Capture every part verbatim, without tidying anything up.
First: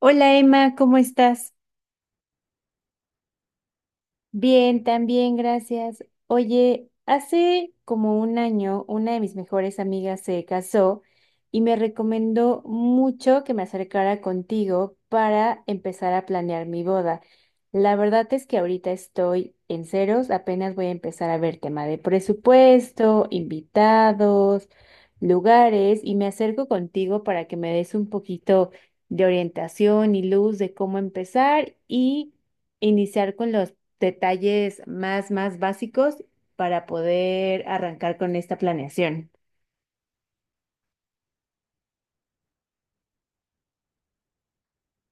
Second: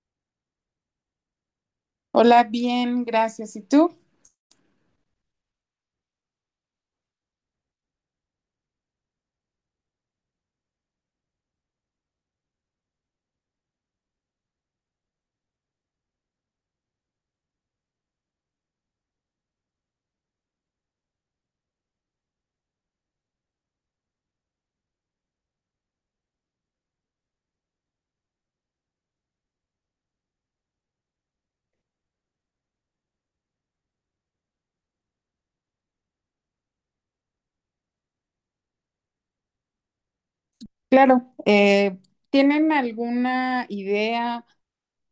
Hola Emma, ¿cómo estás? Hola, bien, gracias. ¿Y tú? Bien, también, gracias. Oye, hace como un año una de mis mejores amigas se casó y me recomendó mucho que me acercara contigo para empezar a planear mi boda. La verdad es que ahorita estoy en ceros, apenas voy a empezar a ver tema de presupuesto, invitados, lugares y me acerco contigo para que me des un poquito de orientación y luz de cómo empezar y iniciar con los detalles más, más básicos para poder arrancar con esta planeación. Claro, eh, ¿tienen alguna idea,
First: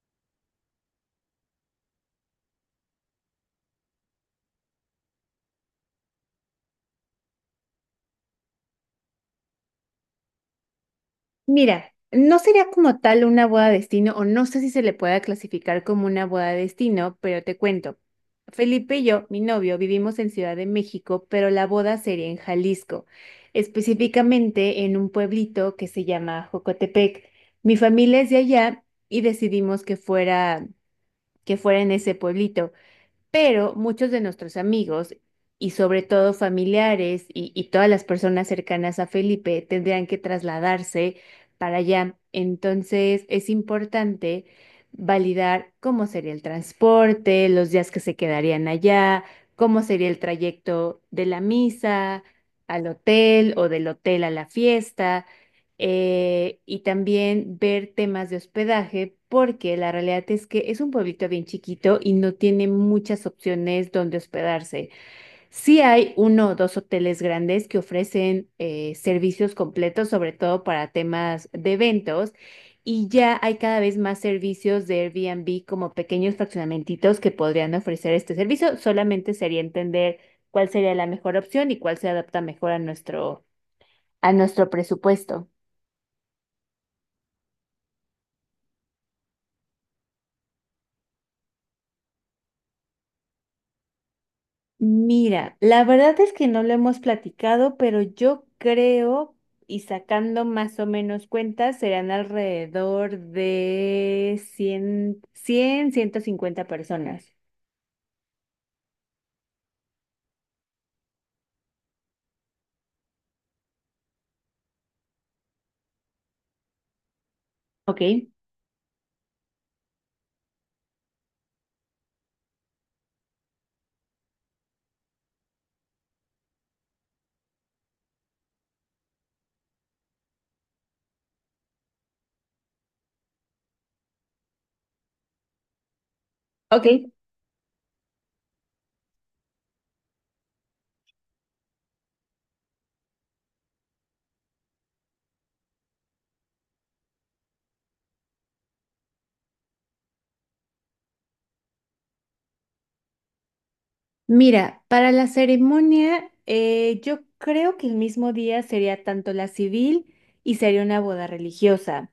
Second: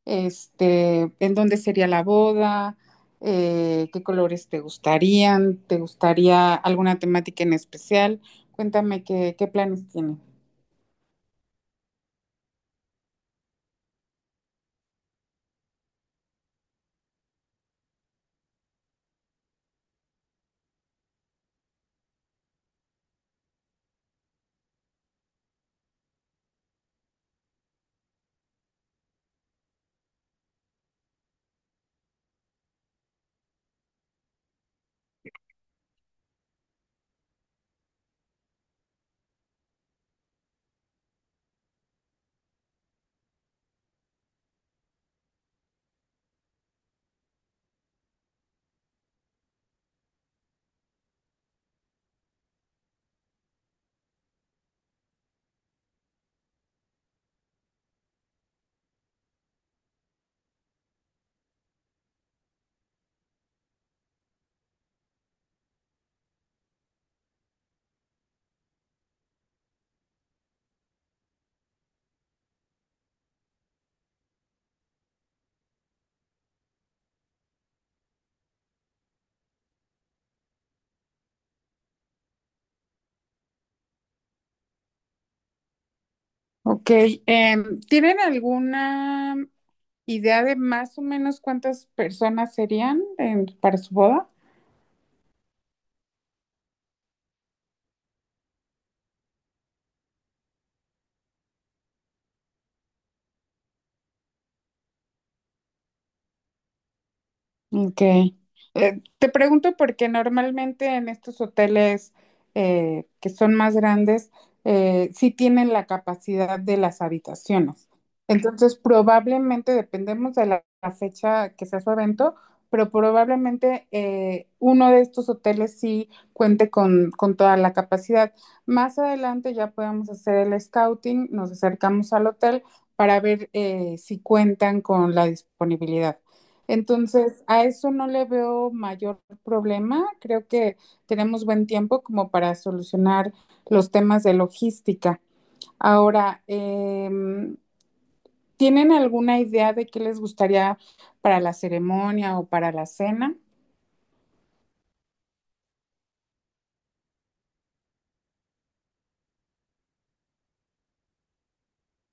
este, en dónde sería la boda? Eh, ¿qué colores te gustarían? ¿Te gustaría alguna temática en especial? Cuéntame qué, qué planes tienen. Mira, no sería como tal una boda destino, o no sé si se le pueda clasificar como una boda destino, pero te cuento. Felipe y yo, mi novio, vivimos en Ciudad de México, pero la boda sería en Jalisco, específicamente en un pueblito que se llama Jocotepec. Mi familia es de allá y decidimos que fuera, que fuera en ese pueblito. Pero muchos de nuestros amigos y sobre todo familiares y, y todas las personas cercanas a Felipe tendrían que trasladarse para allá. Entonces es importante validar cómo sería el transporte, los días que se quedarían allá, cómo sería el trayecto de la misa al hotel o del hotel a la fiesta, eh, y también ver temas de hospedaje, porque la realidad es que es un pueblito bien chiquito y no tiene muchas opciones donde hospedarse. Sí hay uno o dos hoteles grandes que ofrecen eh, servicios completos, sobre todo para temas de eventos. Y ya hay cada vez más servicios de Airbnb como pequeños fraccionamentitos que podrían ofrecer este servicio. Solamente sería entender cuál sería la mejor opción y cuál se adapta mejor a nuestro, a nuestro presupuesto. Ok, em, ¿tienen alguna idea de más o menos cuántas personas serían en- para su boda? Mira, la verdad es que no lo hemos platicado, pero yo creo, y sacando más o menos cuentas, serán alrededor de cien, cien, ciento cincuenta personas. Ok. Eh, te pregunto porque normalmente en estos hoteles eh, que son más grandes, eh, sí tienen la capacidad de las habitaciones. Ok, Entonces, probablemente, dependemos de la, la fecha que sea su evento, pero probablemente eh, uno de estos hoteles sí cuente con, con toda la capacidad. Más adelante ya podemos hacer el scouting, nos acercamos al hotel para ver eh, si cuentan con la disponibilidad. ok. Entonces, a eso no le veo mayor problema. Creo que tenemos buen tiempo como para solucionar los temas de logística. Ahora, em, ¿tienen alguna idea de qué les gustaría para la ceremonia o para la cena? Mira, para la ceremonia, eh, yo creo que el mismo día sería tanto la civil y sería una boda religiosa.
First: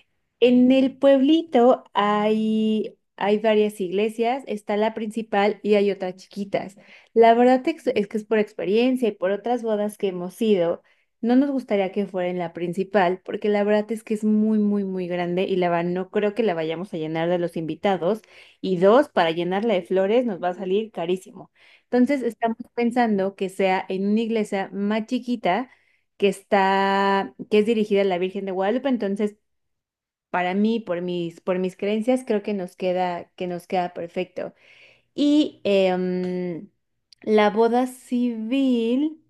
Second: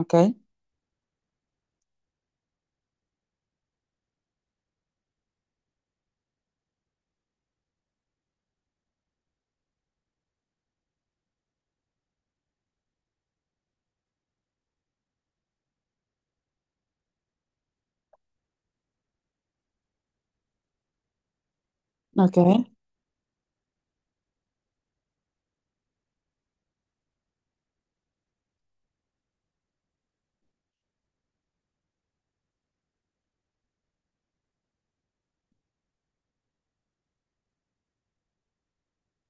Ok, En el pueblito hay, hay varias iglesias, está la principal y hay otras chiquitas. La verdad ex- es que es por experiencia y por otras bodas que hemos ido, no nos gustaría que fuera en la principal, porque la verdad es que es muy, muy, muy grande y la verdad no creo que la vayamos a llenar de los invitados. Y dos, para llenarla de flores nos va a salir carísimo. Entonces ok. estamos pensando que sea en una iglesia más chiquita que está, que es dirigida a la Virgen de Guadalupe, entonces para mí, por mis, por mis creencias, creo que nos queda, que nos queda perfecto. Y em, la boda civil,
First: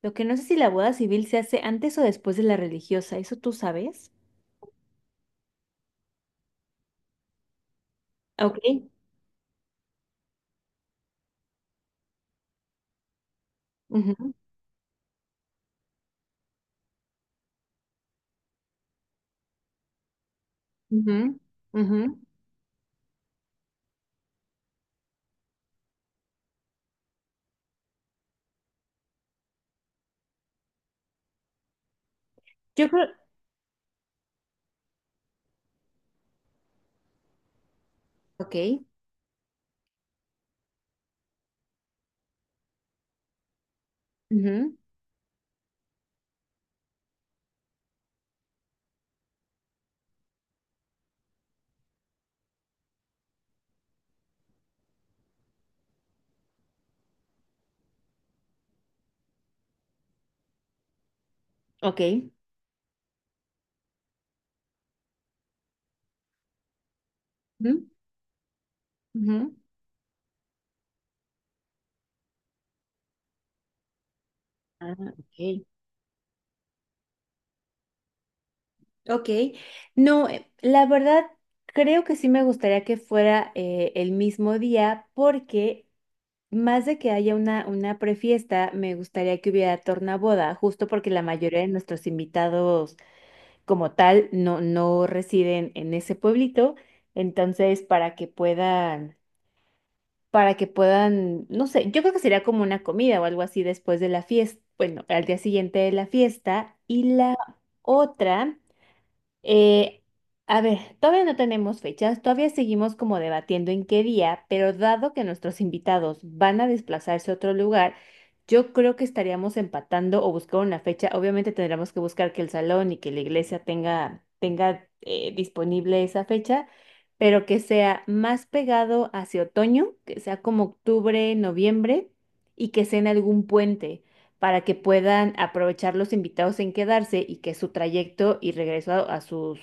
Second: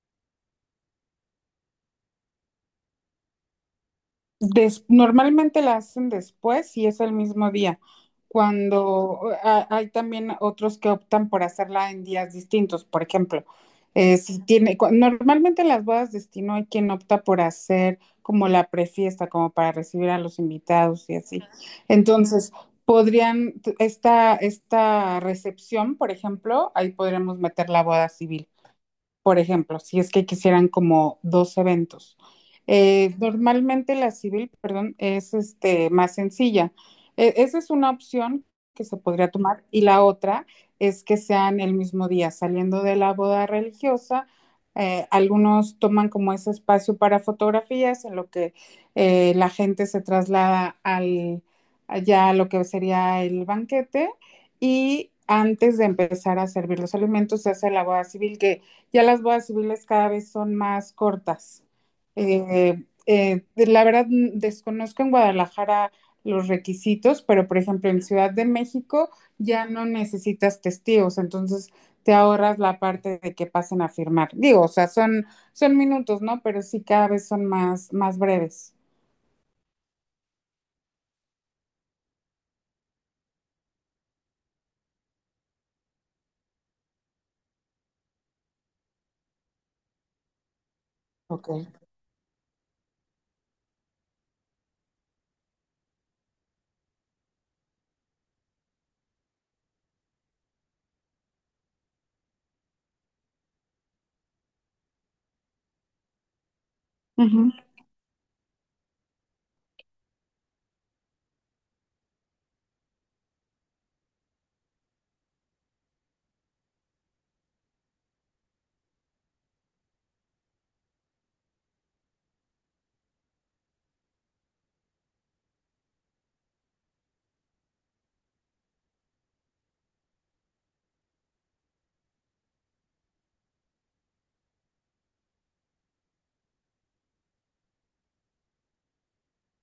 lo que no sé si la boda civil se hace antes o después de la religiosa, ¿eso tú sabes? Des- normalmente la hacen después y es el mismo día, Ok. cuando a- hay también otros que optan por hacerla en días distintos. Por ejemplo, eh, Ujú, si tiene, cu- normalmente en las bodas de destino hay quien opta por hacer como la prefiesta, como para recibir a los invitados y ujú, así. ujú. Entonces, podrían, t- esta, esta recepción, por ejemplo, ahí podríamos meter la boda civil por ejemplo, si es que quisieran como dos eventos. Yo creo, Eh, normalmente la civil, perdón, es este, más sencilla. E- esa es una opción ok, que se podría tomar y la otra es que sean el mismo día, saliendo de la boda religiosa. ujú, eh, algunos toman como ese espacio para fotografías en lo que eh, la gente se traslada al, allá a lo que sería el banquete y antes de empezar a servir los alimentos se hace la boda civil que ya las voy a subirles cada vez son más cortas. ok, Eh, eh, de- la verdad, mm, desconozco en Guadalajara los requisitos, pero por ujú, ejemplo en Ciudad de México ujú. ya no necesitas testigos, entonces te ahorras la parte de que pasen a firmar. Digo, o sea, Ah, son, ok, son minutos, ¿no? Pero sí cada vez son más, más breves. ok. No, eh, la verdad, creo que sí me gustaría que fuera eh, el mismo día porque más de que haya una, una prefiesta, me gustaría que hubiera tornaboda, justo porque la Ok. mayoría de nuestros invitados como tal no, no residen en ese pueblito. Entonces, para que puedan, para que puedan, no sé, yo creo que sería como una comida o algo así después de la fiesta, bueno, al día siguiente de la fiesta. Y la otra. Eh, a ver, todavía no tenemos fechas, todavía seguimos como debatiendo en qué día, pero dado que nuestros invitados van a desplazarse a otro lugar, yo creo que estaríamos empatando o buscar una fecha. Obviamente tendremos que buscar que el salón y que la iglesia tenga, tenga eh, disponible esa fecha, pero que sea más pegado hacia otoño, que sea como octubre, noviembre y que sea en algún puente para que puedan aprovechar los invitados en quedarse y que su trayecto y regreso a, a sus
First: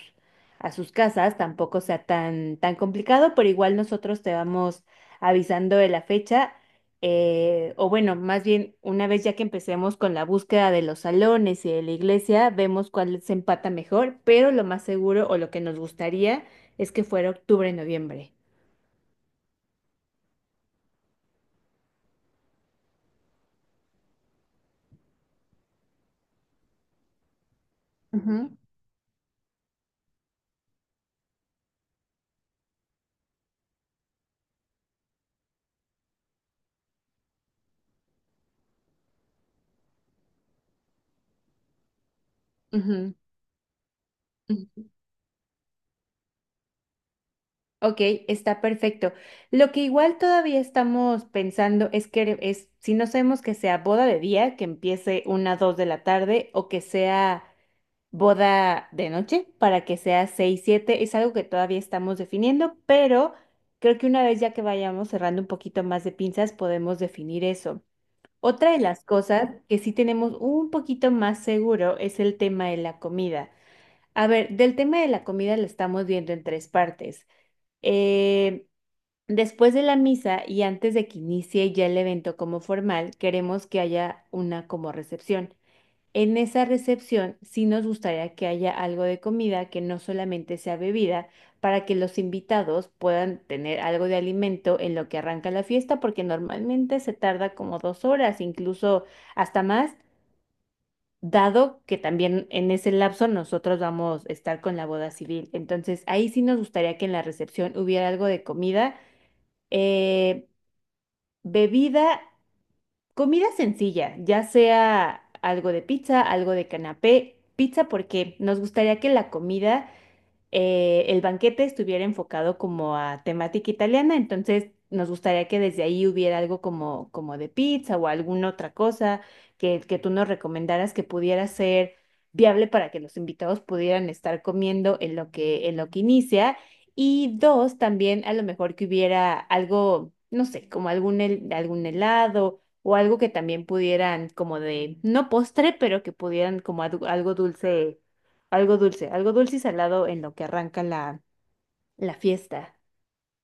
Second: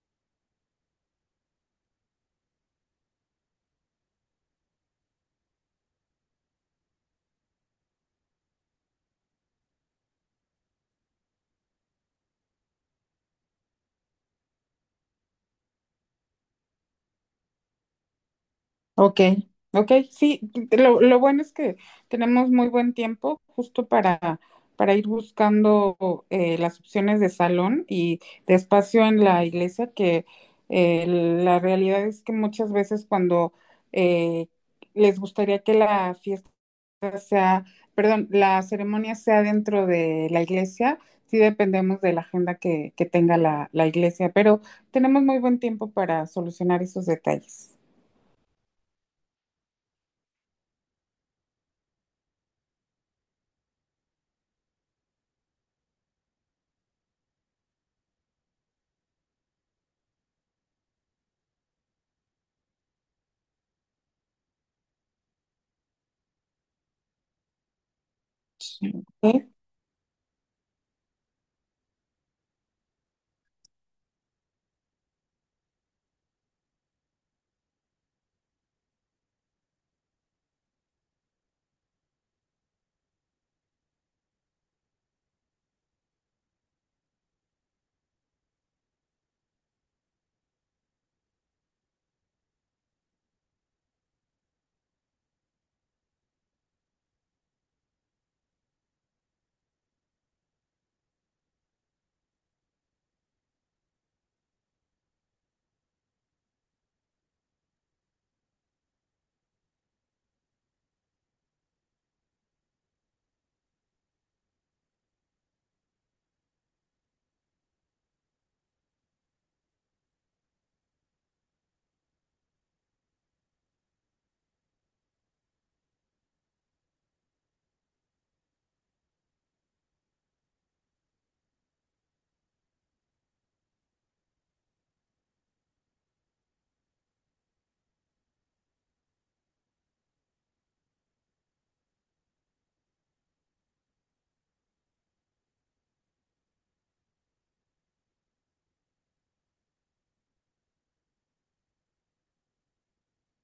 a sus casas tampoco sea tan tan complicado, pero igual nosotros te vamos avisando de la fecha, eh, o bueno, más bien una vez ya que empecemos con la búsqueda de los salones y de la iglesia, vemos cuál se empata mejor, pero lo más seguro o lo que nos gustaría es que fuera octubre, noviembre. Ok, ok, sí, lo, lo bueno es que tenemos muy buen tiempo justo para, para ir buscando eh, las opciones de salón y Ujú, de espacio en la iglesia, que eh, la realidad es que muchas veces cuando eh, les gustaría que la fiesta sea, perdón, la ceremonia sea dentro de la iglesia, sí dependemos de la agenda que, que ujú. tenga la, la iglesia, pero Ujú. tenemos muy buen tiempo para solucionar esos detalles. Ok, está perfecto. Lo que igual todavía estamos pensando es que es, si no sabemos que sea boda de día, que empiece una, dos de la tarde, o que sea boda de noche, para que sea seis, siete, es algo que todavía estamos definiendo, pero creo que una vez ya que vayamos cerrando un poquito más de pinzas, podemos definir eso. Otra de Sí. las ¿Ok? cosas que sí tenemos un poquito más seguro es el tema de la comida. A ver, del tema de la comida lo estamos viendo en tres partes. Eh, Después de la misa y antes de que inicie ya el evento como formal, queremos que haya una como recepción. En esa recepción sí nos gustaría que haya algo de comida que no solamente sea bebida, para que los invitados puedan tener algo de alimento en lo que arranca la fiesta, porque normalmente se tarda como dos horas, incluso hasta más, dado que también en ese lapso nosotros vamos a estar con la boda civil. Entonces ahí sí nos gustaría que en la recepción hubiera algo de comida. Eh, Bebida, comida sencilla, ya sea algo de pizza, algo de canapé, pizza porque nos gustaría que la comida, eh, el banquete estuviera enfocado como a temática italiana, entonces nos gustaría que desde ahí hubiera algo como, como de pizza o alguna otra cosa que, que tú nos recomendaras que pudiera ser viable para que los invitados pudieran estar comiendo en lo que, en lo que inicia. Y dos, también a lo mejor que hubiera algo, no sé, como algún, hel- algún helado o algo que también pudieran como de, no postre, pero que pudieran como adu- algo dulce algo dulce, algo dulce y salado en lo que arranca la, la fiesta.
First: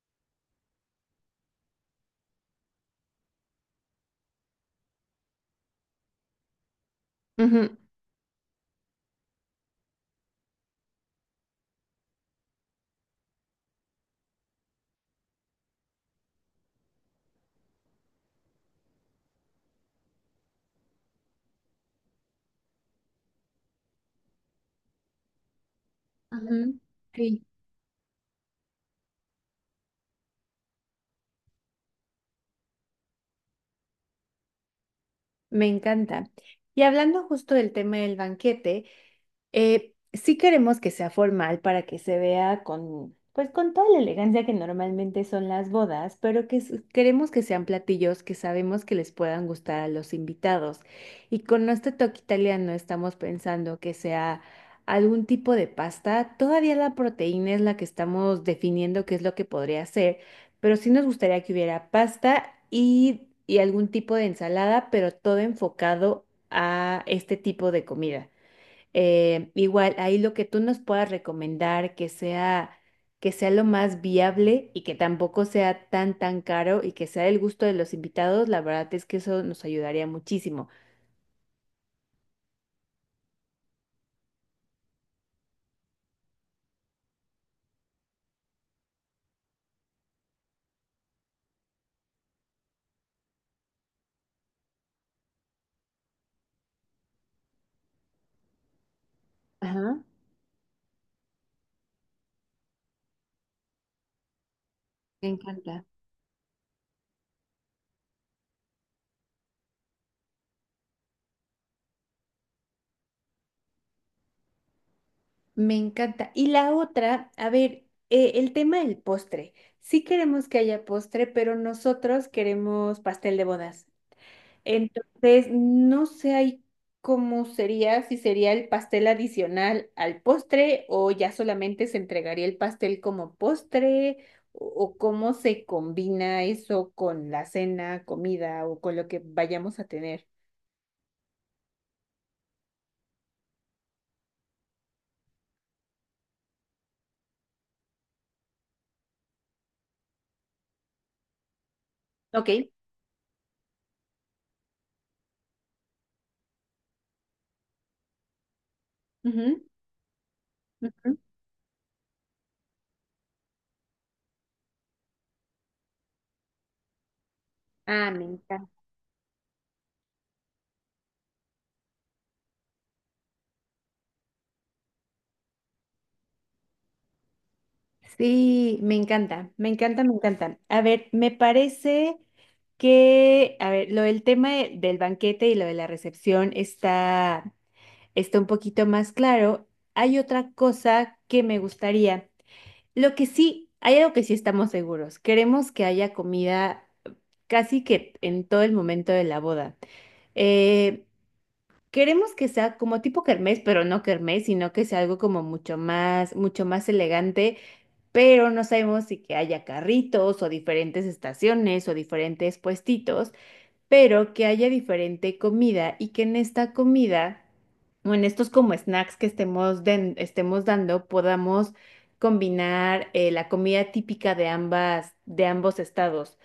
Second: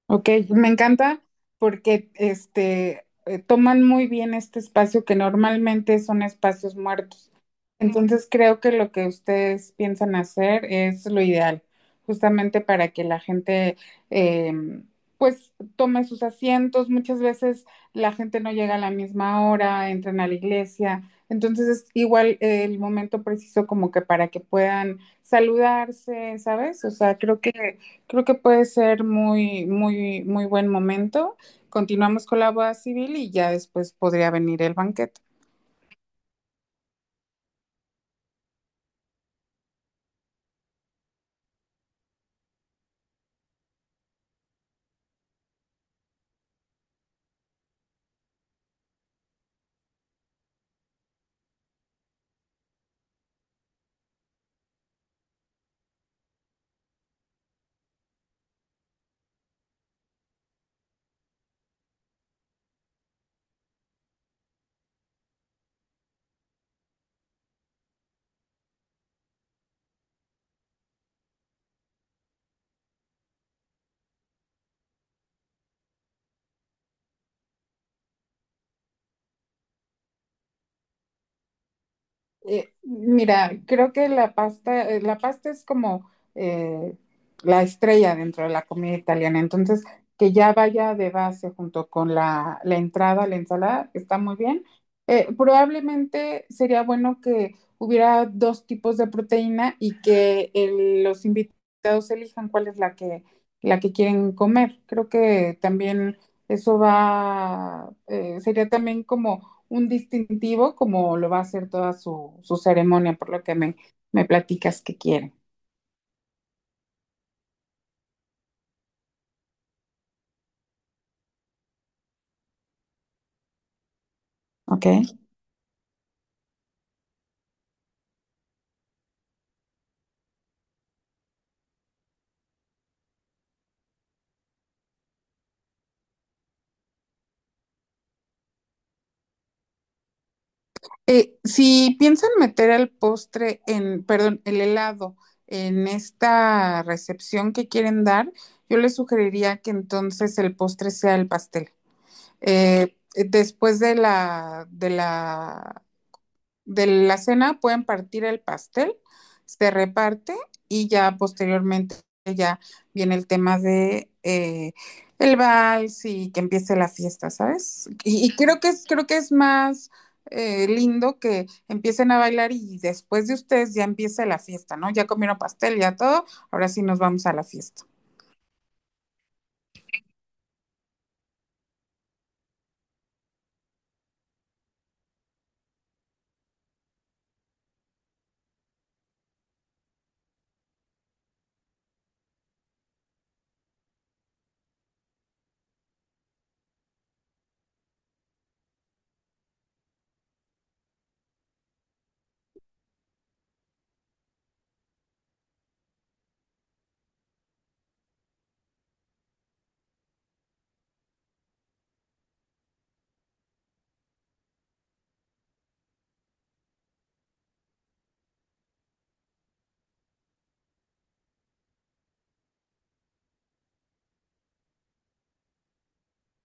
Ok, me encanta porque este eh, toman muy bien este espacio que normalmente son espacios muertos. Ujú, Entonces creo que lo que ustedes piensan hacer es lo ideal, justamente para que la gente eh, pues tome sus asientos. Muchas veces la gente no llega a la misma hora, entran a la iglesia. Entonces es igual eh, el momento preciso como que para que puedan saludarse, Ujú. ¿sabes? O sea, creo Sí, que creo que puede ser muy, muy, muy buen momento. Continuamos con la boda civil y ya después podría venir el banquete. me encanta. Y hablando justo del tema del banquete, Eh, sí queremos que sea formal para que se vea con, pues con toda la elegancia que normalmente son las bodas, pero que s- queremos que sean platillos que sabemos que les puedan gustar a los invitados. Y con nuestro toque italiano estamos pensando que sea algún tipo de pasta. Todavía la proteína es la que estamos definiendo qué es lo que podría ser, pero sí nos gustaría que hubiera pasta y, y algún tipo de ensalada, pero todo enfocado a este tipo de comida. Eh, igual, ahí lo que tú nos puedas recomendar que sea, que sea lo más viable y que tampoco sea tan, tan caro y que sea del gusto de los invitados, la verdad es que eso nos ayudaría muchísimo. Eh, mira, creo que la pasta, eh, la pasta es como eh, la estrella dentro de la comida italiana. Entonces, que ya vaya de base junto con la, la entrada, la ensalada, está muy bien. Eh, probablemente sería bueno que hubiera dos tipos de proteína y Ajá. que el- los invitados elijan cuál es la que, la que quieren comer. Creo Me que encanta. también eso va, eh, sería también como un distintivo como lo va a hacer toda su, su ceremonia, por lo que me, me platicas que quieren. Me encanta. Y la otra, a ver, eh, el tema del postre. Sí queremos que haya postre, pero nosotros queremos pastel de bodas. ¿Ok? Entonces, no sé ahí cómo sería, si sería el pastel adicional al postre o ya solamente se entregaría el pastel como postre o, o cómo se combina eso con la cena, comida o con lo que vayamos a tener. Eh, si piensan meter el postre en, perdón, el helado en esta recepción que quieren dar, yo les sugeriría que entonces el postre sea el pastel. Ok. Eh, después de la, de la de la cena pueden partir el pastel, Ujú, se reparte y ujú. ya posteriormente ya viene el tema de eh, el vals y que empiece la fiesta, ¿sabes? Ah, me Y, y creo que encanta. es, creo que es más eh, lindo que empiecen a bailar y después de ustedes ya empiece la fiesta, ¿no? Ya comieron pastel, ya todo, ahora sí nos vamos a la fiesta. Sí, me encanta, me encanta, me encanta. A ver, me parece que, a ver, lo del tema de- del banquete y lo de la recepción está... está un poquito más claro. Hay otra cosa que me gustaría. Lo que sí, hay algo que sí estamos seguros. Queremos que haya comida casi que en todo el momento de la boda. Eh, Queremos que sea como tipo kermés, pero no kermés, sino que sea algo como mucho más, mucho más elegante, pero no sabemos si que haya carritos o diferentes estaciones o diferentes puestitos, pero que haya diferente comida y que en esta comida o en estos como snacks que estemos, den- estemos dando podamos combinar, eh, la comida típica de ambas, de ambos estados.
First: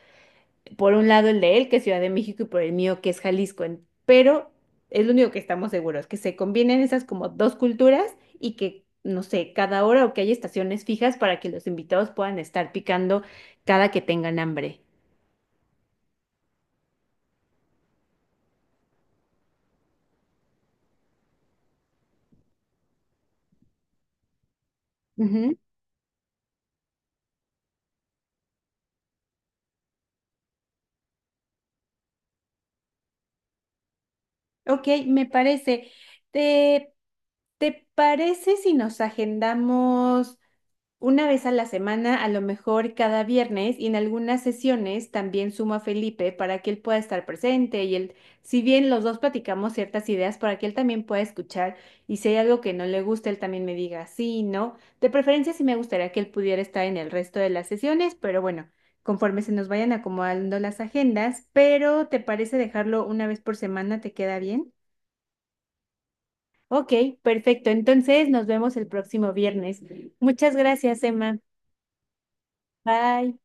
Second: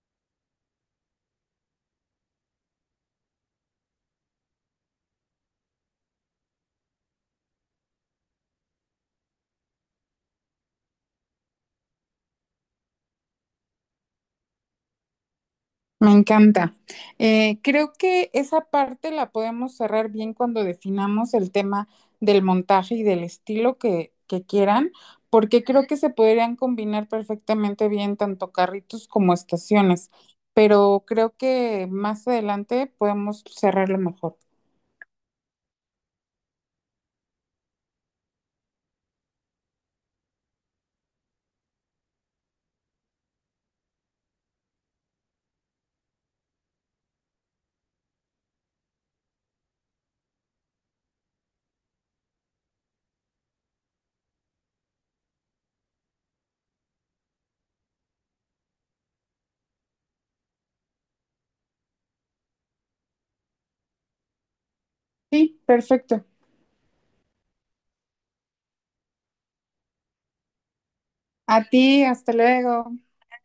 Por un lado el de él, que es Ciudad de México, y por el mío, que es Jalisco. En- Pero es lo único que estamos seguros, que se combinen esas como dos culturas y que, no sé, cada hora o que haya estaciones fijas para que los invitados puedan estar picando cada que tengan hambre. Me encanta. Eh, creo que esa parte la podemos cerrar bien cuando definamos el tema del montaje y del estilo que, que quieran, porque creo que se podrían combinar perfectamente bien tanto carritos como estaciones, pero creo que más adelante podemos cerrarlo mejor. Ok, me parece. ¿Te, te parece si nos agendamos una vez a la semana, a lo mejor cada viernes, y en algunas sesiones también sumo a Felipe para que él pueda estar presente y él, si bien los dos platicamos ciertas ideas, para que él también pueda escuchar y si hay algo que no le gusta, él también me diga sí, no? De preferencia sí me gustaría que él pudiera estar en el resto de las sesiones, pero bueno, conforme se nos vayan acomodando las agendas, pero ¿te parece dejarlo una vez por semana? ¿Te queda bien? Sí, perfecto. Ok, perfecto. Entonces nos vemos el próximo viernes. Muchas gracias, Emma. A ti, hasta luego. Bye.